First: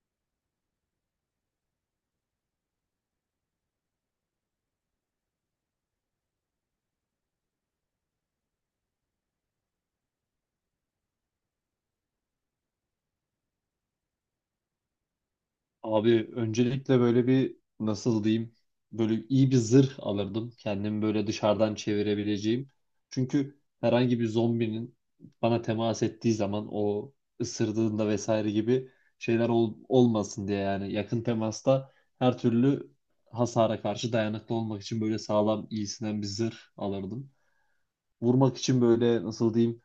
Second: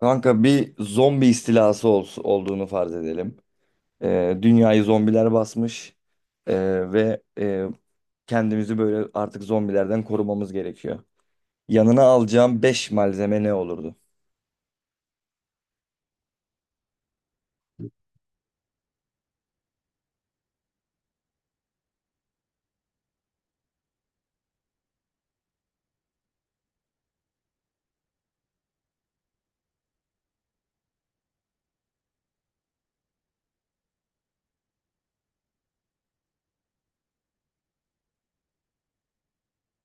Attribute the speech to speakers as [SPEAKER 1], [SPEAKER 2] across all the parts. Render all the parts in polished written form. [SPEAKER 1] Kanka bir zombi istilası olduğunu farz edelim. Dünyayı zombiler basmış. Ve kendimizi böyle artık zombilerden korumamız gerekiyor. Yanına alacağım 5 malzeme ne olurdu?
[SPEAKER 2] Abi öncelikle böyle bir nasıl diyeyim böyle iyi bir zırh alırdım. Kendimi böyle dışarıdan çevirebileceğim. Çünkü herhangi bir zombinin bana temas ettiği zaman o ısırdığında vesaire gibi şeyler olmasın diye yani yakın temasta her türlü hasara karşı dayanıklı olmak için böyle sağlam iyisinden bir zırh alırdım vurmak için böyle nasıl diyeyim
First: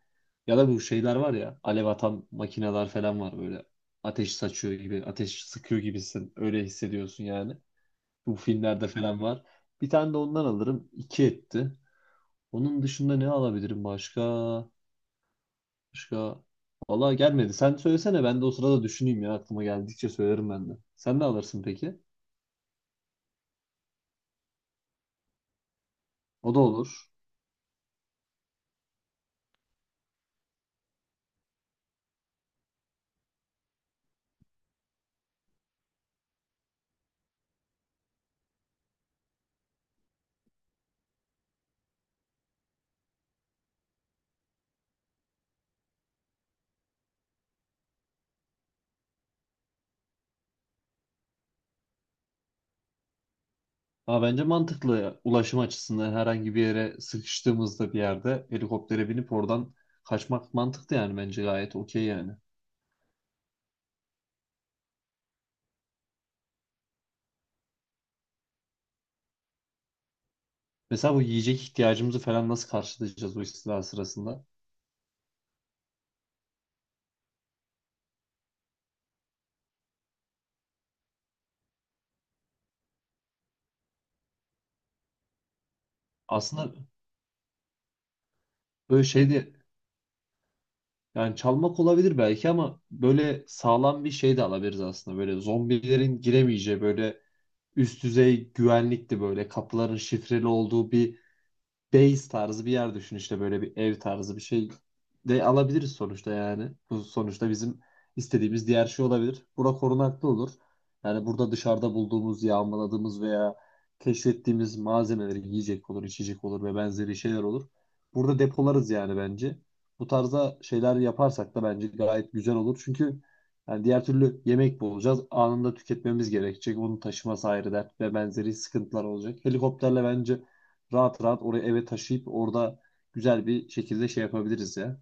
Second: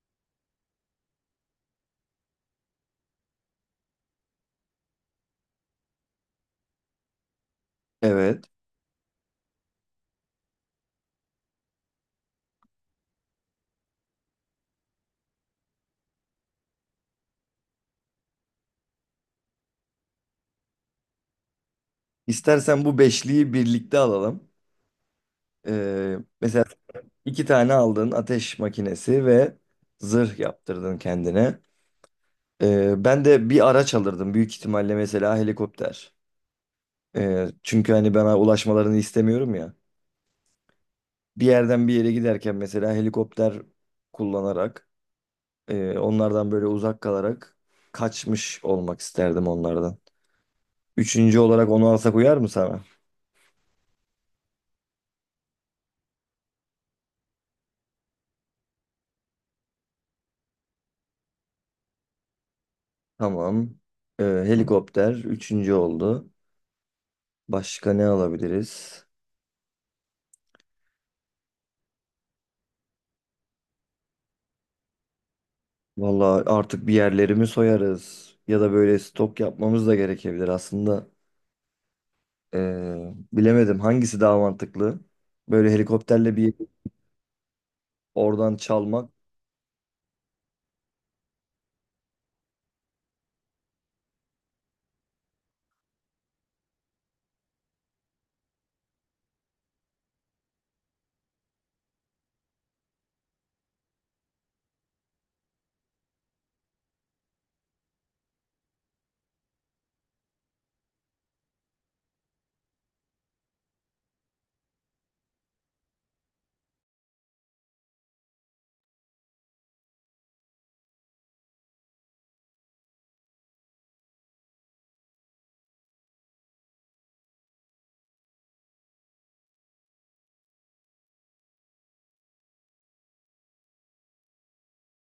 [SPEAKER 2] ya da bu şeyler var ya alev atan makineler falan var böyle ateş saçıyor gibi ateş sıkıyor gibisin öyle hissediyorsun yani. Bu
[SPEAKER 1] Evet.
[SPEAKER 2] filmlerde falan var. Bir tane de ondan alırım. İki etti. Onun dışında ne alabilirim başka? Başka vallahi gelmedi. Sen söylesene ben de o sırada düşüneyim ya aklıma geldikçe söylerim ben de. Sen ne alırsın peki?
[SPEAKER 1] İstersen bu beşliyi birlikte alalım. Ee,
[SPEAKER 2] O da
[SPEAKER 1] mesela
[SPEAKER 2] olur.
[SPEAKER 1] iki tane aldın ateş makinesi ve zırh yaptırdın kendine. Ben de bir araç alırdım büyük ihtimalle, mesela helikopter. Çünkü hani ben ulaşmalarını istemiyorum ya. Bir yerden bir yere giderken mesela helikopter kullanarak onlardan böyle uzak kalarak kaçmış olmak isterdim onlardan. Üçüncü olarak onu alsak uyar mı sana?
[SPEAKER 2] Ama bence mantıklı ya. Ulaşım açısından herhangi bir yere sıkıştığımızda bir yerde helikoptere binip oradan kaçmak mantıklı yani bence gayet okey yani.
[SPEAKER 1] Tamam. Helikopter üçüncü oldu. Başka ne alabiliriz?
[SPEAKER 2] Mesela bu yiyecek ihtiyacımızı falan nasıl karşılayacağız o istila sırasında?
[SPEAKER 1] Vallahi artık bir yerlerimi soyarız. Ya da böyle stok yapmamız da gerekebilir aslında. E, bilemedim hangisi daha mantıklı? Böyle helikopterle bir
[SPEAKER 2] Aslında
[SPEAKER 1] oradan
[SPEAKER 2] böyle
[SPEAKER 1] çalmak.
[SPEAKER 2] şey de yani çalmak olabilir belki ama böyle sağlam bir şey de alabiliriz aslında. Böyle zombilerin giremeyeceği böyle üst düzey güvenlikli böyle kapıların şifreli olduğu bir base tarzı bir yer düşün işte böyle bir ev tarzı bir şey de alabiliriz sonuçta yani. Bu sonuçta bizim istediğimiz diğer şey olabilir. Bura korunaklı olur. Yani burada dışarıda bulduğumuz, yağmaladığımız veya keşfettiğimiz malzemeleri yiyecek olur, içecek olur ve benzeri şeyler olur. Burada depolarız yani bence. Bu tarzda şeyler yaparsak da bence gayet güzel olur. Çünkü yani diğer türlü yemek bulacağız. Anında tüketmemiz gerekecek. Onu taşıması ayrı dert ve benzeri sıkıntılar olacak. Helikopterle bence rahat rahat oraya eve taşıyıp orada güzel bir şekilde şey yapabiliriz ya.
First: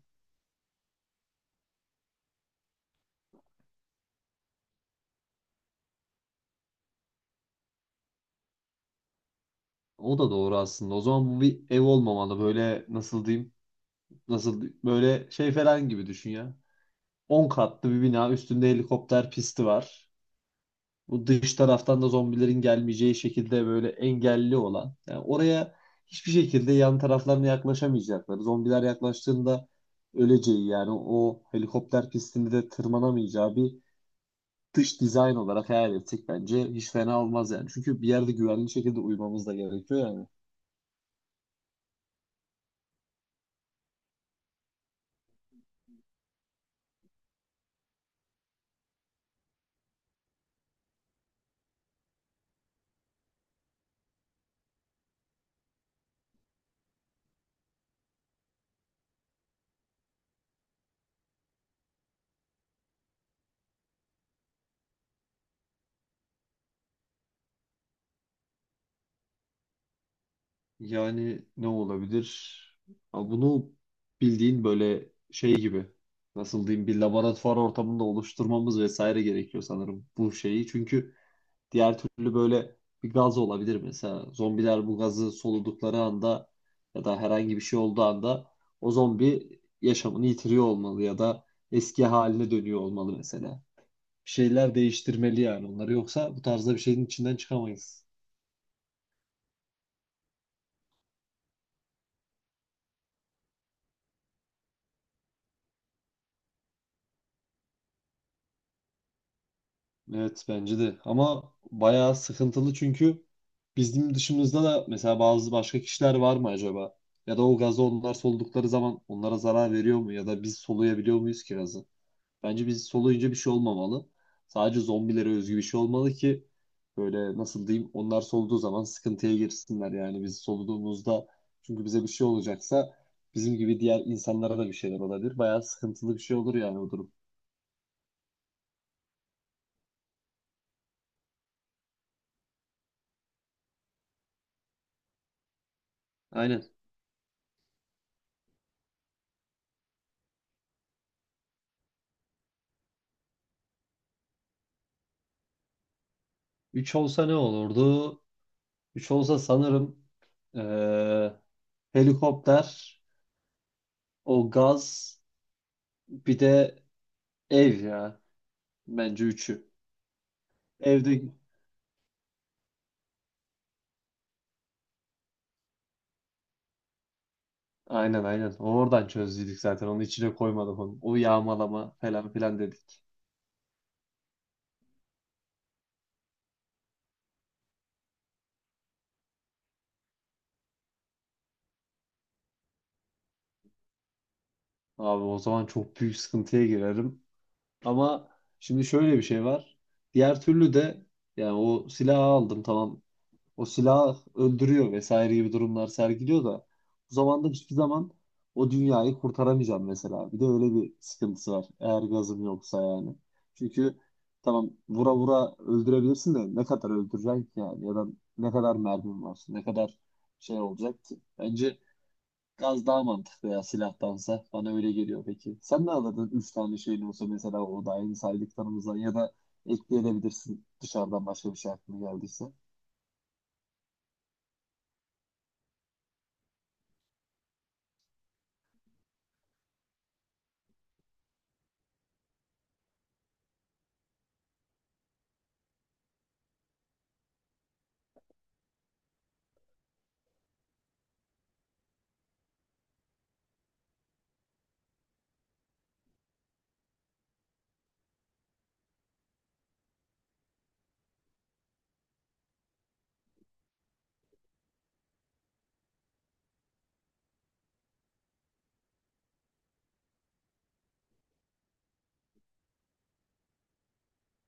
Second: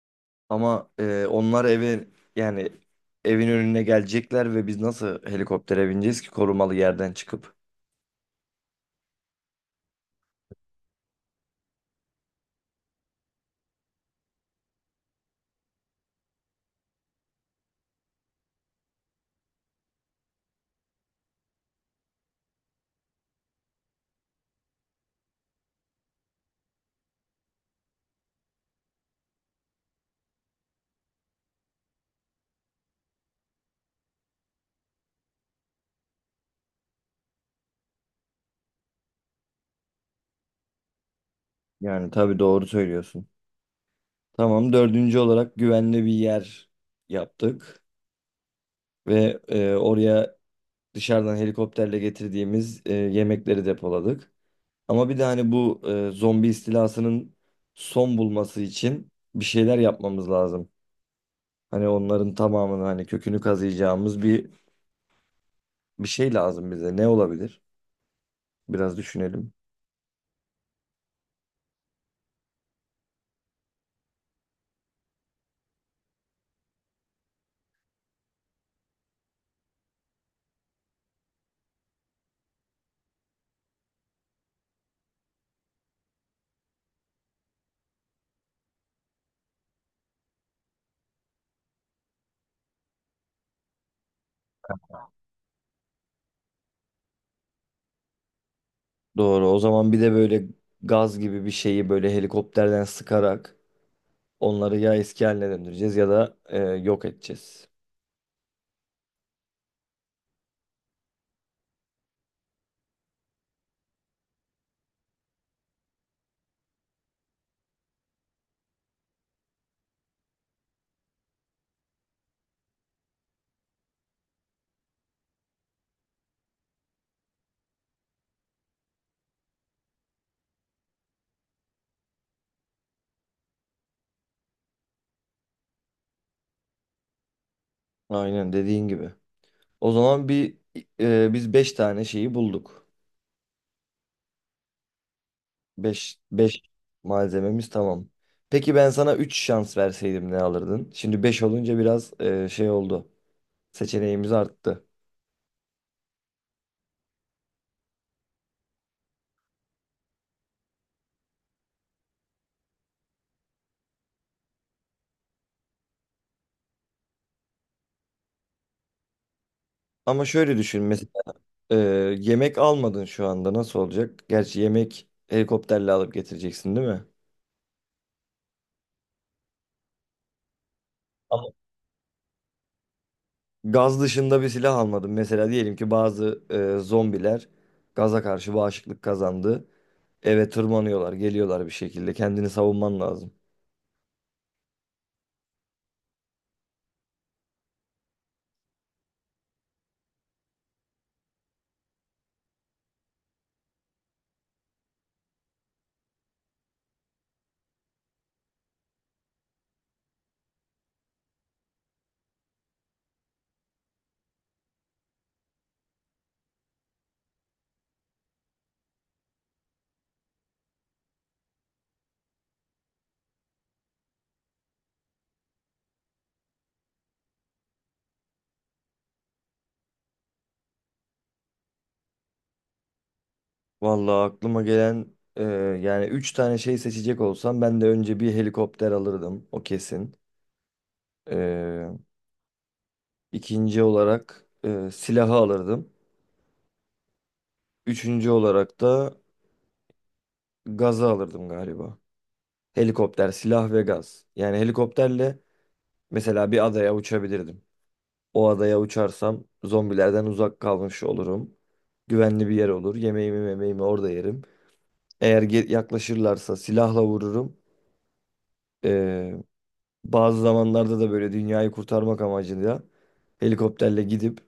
[SPEAKER 1] Ama onlar eve, yani evin önüne gelecekler ve biz nasıl helikoptere bineceğiz ki korumalı yerden çıkıp?
[SPEAKER 2] O da doğru aslında. O zaman bu bir ev olmamalı. Böyle nasıl diyeyim? Nasıl böyle şey falan gibi düşün ya. 10 katlı bir bina üstünde helikopter pisti var. Bu dış taraftan da zombilerin gelmeyeceği şekilde böyle engelli olan. Yani oraya hiçbir şekilde yan taraflarına yaklaşamayacakları. Zombiler yaklaştığında öleceği yani o helikopter pistinde de tırmanamayacağı bir dış dizayn olarak hayal etsek bence hiç fena olmaz yani. Çünkü bir yerde güvenli şekilde uyumamız da gerekiyor yani.
[SPEAKER 1] Yani tabii doğru söylüyorsun. Tamam, dördüncü olarak güvenli bir yer yaptık ve oraya dışarıdan helikopterle getirdiğimiz yemekleri depoladık. Ama bir de hani bu zombi istilasının son bulması için bir şeyler yapmamız lazım. Hani onların tamamını, hani kökünü kazıyacağımız bir şey lazım bize. Ne olabilir? Biraz düşünelim.
[SPEAKER 2] Yani ne olabilir? Ama bunu bildiğin böyle şey gibi nasıl diyeyim bir laboratuvar ortamında oluşturmamız vesaire gerekiyor sanırım bu şeyi. Çünkü diğer türlü böyle bir gaz olabilir mesela. Zombiler bu gazı soludukları anda ya da herhangi bir şey olduğu anda o zombi yaşamını yitiriyor olmalı ya da eski haline dönüyor olmalı mesela. Şeyler değiştirmeli yani onları. Yoksa bu tarzda bir şeyin içinden çıkamayız.
[SPEAKER 1] Doğru. O zaman bir de böyle gaz gibi bir şeyi böyle helikopterden sıkarak onları ya eski haline döndüreceğiz ya da yok edeceğiz.
[SPEAKER 2] Evet bence de. Ama bayağı sıkıntılı çünkü bizim dışımızda da mesela bazı başka kişiler var mı acaba? Ya da o gazı onlar soldukları zaman onlara zarar veriyor mu? Ya da biz soluyabiliyor muyuz ki gazı? Bence biz soluyunca bir şey olmamalı. Sadece zombilere özgü bir şey olmalı ki böyle nasıl diyeyim onlar soluduğu zaman sıkıntıya girsinler yani biz soluduğumuzda çünkü bize bir şey olacaksa bizim gibi diğer insanlara da bir şeyler olabilir. Bayağı sıkıntılı bir şey olur yani o durum.
[SPEAKER 1] Aynen dediğin gibi. O zaman bir biz 5 tane şeyi bulduk. Beş
[SPEAKER 2] Aynen.
[SPEAKER 1] malzememiz tamam. Peki ben sana 3 şans verseydim ne alırdın? Şimdi 5 olunca biraz şey oldu. Seçeneğimiz arttı.
[SPEAKER 2] Üç olsa ne olurdu? 3 olsa sanırım eee, helikopter, o gaz bir de ev ya. Bence üçü.
[SPEAKER 1] Ama şöyle düşün, mesela
[SPEAKER 2] Evde
[SPEAKER 1] e, yemek almadın, şu anda nasıl olacak? Gerçi yemek helikopterle alıp getireceksin, değil mi?
[SPEAKER 2] aynen, aynen. Oradan çözdük zaten. Onu içine koymadım onu. O yağmalama falan filan dedik.
[SPEAKER 1] Gaz dışında bir silah almadım. Mesela diyelim ki bazı zombiler gaza karşı bağışıklık kazandı. Eve tırmanıyorlar, geliyorlar bir şekilde. Kendini savunman lazım.
[SPEAKER 2] Abi o zaman çok büyük sıkıntıya girerim. Ama şimdi şöyle bir şey var. Diğer türlü de yani o silahı aldım tamam o silah öldürüyor vesaire gibi durumlar sergiliyor da bu zamanda hiçbir zaman o dünyayı kurtaramayacağım mesela. Bir de öyle bir sıkıntısı var. Eğer gazım yoksa yani. Çünkü tamam vura vura öldürebilirsin de ne kadar öldüreceksin ki yani ya da ne kadar mermin var, ne kadar şey olacak ki. Bence gaz daha mantıklı ya silahtansa. Bana öyle geliyor peki. Sen ne alırdın 3 tane şeyin olsa mesela o da aynı saydıklarımızdan ya da ekleyebilirsin dışarıdan başka bir şey aklına geldiyse.
[SPEAKER 1] Vallahi aklıma gelen e, yani 3 tane şey seçecek olsam, ben de önce bir helikopter alırdım. O kesin. E, ikinci olarak silahı alırdım. Üçüncü olarak da gazı alırdım galiba. Helikopter, silah ve gaz. Yani helikopterle mesela bir adaya uçabilirdim. O adaya uçarsam zombilerden uzak kalmış olurum. Güvenli bir yer olur. Yemeğimi memeğimi orada yerim. Eğer yaklaşırlarsa silahla vururum. Ee, Bazı zamanlarda da böyle dünyayı kurtarmak amacıyla helikopterle gidip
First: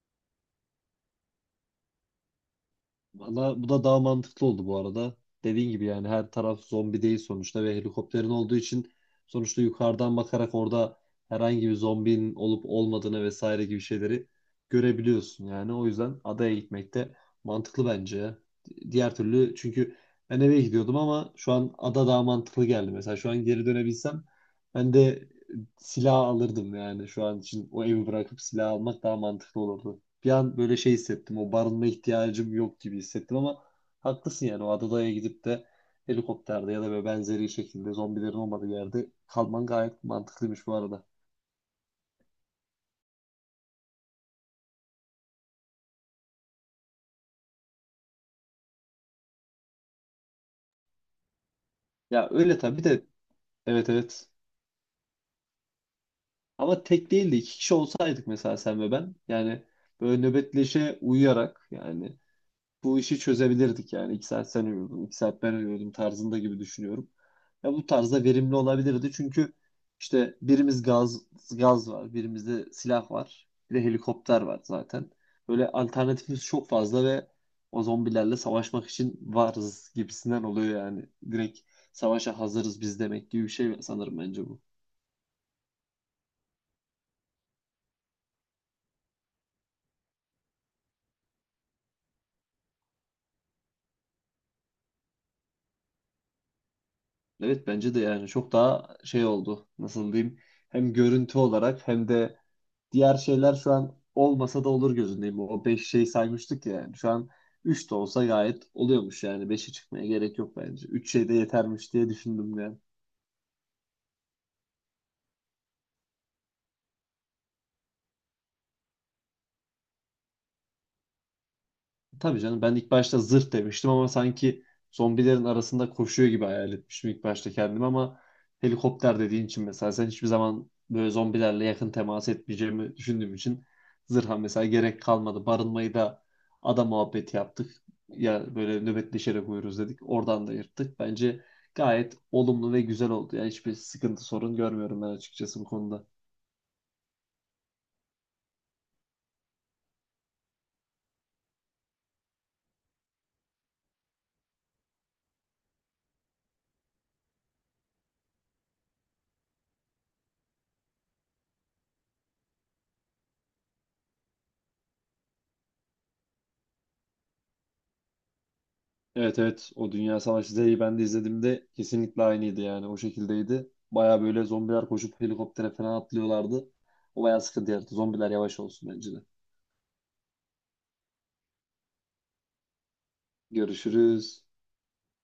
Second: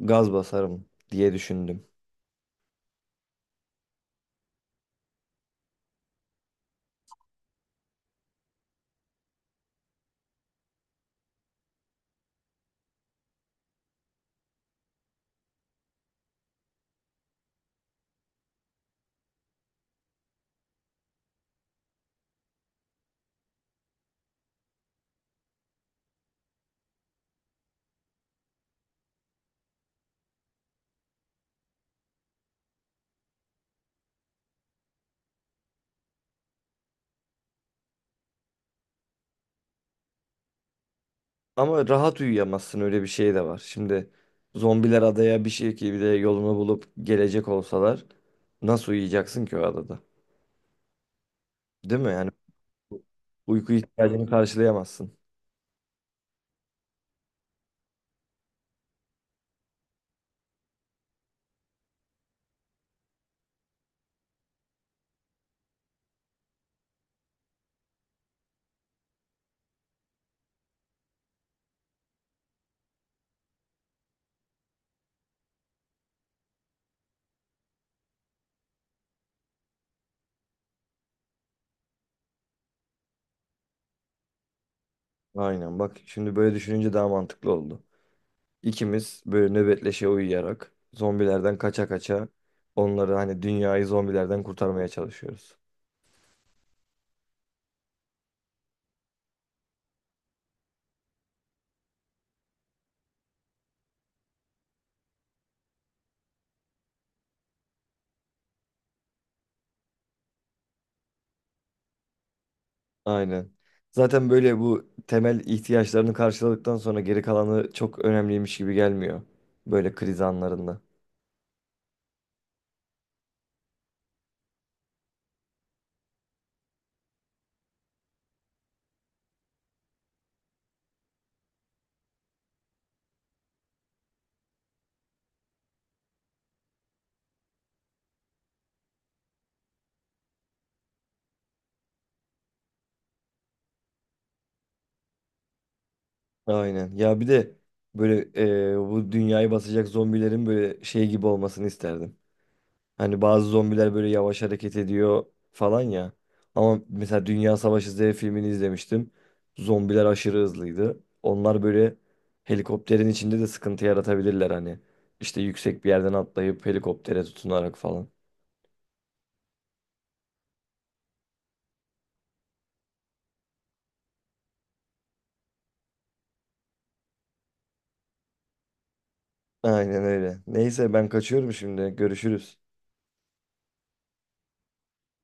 [SPEAKER 1] gaz basarım diye düşündüm.
[SPEAKER 2] Valla bu da daha mantıklı oldu bu arada. Dediğin gibi yani her taraf zombi değil sonuçta ve helikopterin olduğu için sonuçta yukarıdan bakarak orada herhangi bir zombinin olup olmadığını vesaire gibi şeyleri görebiliyorsun yani. O yüzden adaya gitmek de mantıklı bence, ya. Diğer türlü çünkü ben eve gidiyordum ama şu an ada daha mantıklı geldi. Mesela şu an geri dönebilsem ben de silah alırdım yani şu an için o evi bırakıp silah almak daha mantıklı olurdu. Bir an böyle şey hissettim. O barınma ihtiyacım yok gibi hissettim ama haklısın yani. O adadaya gidip de helikopterde ya da böyle benzeri şekilde zombilerin olmadığı yerde kalman gayet mantıklıymış bu arada.
[SPEAKER 1] Ama rahat uyuyamazsın, öyle bir şey de var. Şimdi zombiler adaya bir şekilde yolunu bulup gelecek olsalar nasıl uyuyacaksın ki o adada? Değil mi?
[SPEAKER 2] Ya
[SPEAKER 1] Yani
[SPEAKER 2] öyle tabii de,
[SPEAKER 1] uyku
[SPEAKER 2] evet,
[SPEAKER 1] ihtiyacını
[SPEAKER 2] evet.
[SPEAKER 1] karşılayamazsın.
[SPEAKER 2] Ama tek değil de iki kişi olsaydık mesela sen ve ben. Yani böyle nöbetleşe uyuyarak yani bu işi çözebilirdik yani. İki saat sen uyuyordun, iki saat ben uyuyordum tarzında gibi düşünüyorum. Ya bu tarzda verimli olabilirdi çünkü işte birimiz gaz var, birimizde silah var, bir de helikopter var zaten. Böyle alternatifimiz çok fazla ve o zombilerle savaşmak için varız gibisinden oluyor yani. Direkt savaşa hazırız biz demek gibi bir şey sanırım bence bu.
[SPEAKER 1] Aynen, bak şimdi böyle düşününce daha mantıklı oldu. İkimiz böyle nöbetleşe uyuyarak zombilerden kaça kaça onları, hani dünyayı zombilerden kurtarmaya çalışıyoruz.
[SPEAKER 2] Evet bence de yani çok daha şey oldu. Nasıl diyeyim? Hem görüntü olarak hem de diğer şeyler şu an olmasa da olur gözündeyim. O 5 şey saymıştık ya. Yani. Şu an 3 de olsa gayet oluyormuş yani. 5'e çıkmaya gerek yok bence. Üç şey de yetermiş diye düşündüm.
[SPEAKER 1] Aynen. Zaten böyle bu temel ihtiyaçlarını karşıladıktan sonra geri kalanı çok önemliymiş gibi gelmiyor. Böyle kriz anlarında.
[SPEAKER 2] Tabii canım ben ilk başta zırh demiştim ama sanki zombilerin arasında koşuyor gibi hayal etmiştim ilk başta kendimi ama helikopter dediğin için mesela sen hiçbir zaman böyle zombilerle yakın temas etmeyeceğimi düşündüğüm için zırha mesela gerek kalmadı. Barınmayı da ada muhabbeti yaptık. Ya böyle nöbetleşerek uyuruz dedik. Oradan da yırttık. Bence gayet olumlu ve güzel oldu. Yani hiçbir sıkıntı sorun görmüyorum ben açıkçası bu konuda.
[SPEAKER 1] Aynen. Ya bir de böyle bu dünyayı basacak zombilerin böyle şey gibi olmasını isterdim. Hani bazı zombiler böyle yavaş hareket ediyor falan ya. Ama mesela Dünya Savaşı Z filmini izlemiştim. Zombiler aşırı hızlıydı. Onlar böyle helikopterin içinde de sıkıntı yaratabilirler hani. İşte yüksek bir yerden atlayıp helikoptere tutunarak falan.
[SPEAKER 2] Evet, evet, o Dünya Savaşı Z'yi ben de izlediğimde kesinlikle aynıydı yani o şekildeydi. Baya böyle zombiler koşup helikoptere falan atlıyorlardı. O baya sıkıntı yarattı. Zombiler yavaş olsun bence de.
[SPEAKER 1] Aynen öyle. Neyse ben kaçıyorum şimdi. Görüşürüz.
[SPEAKER 2] Görüşürüz.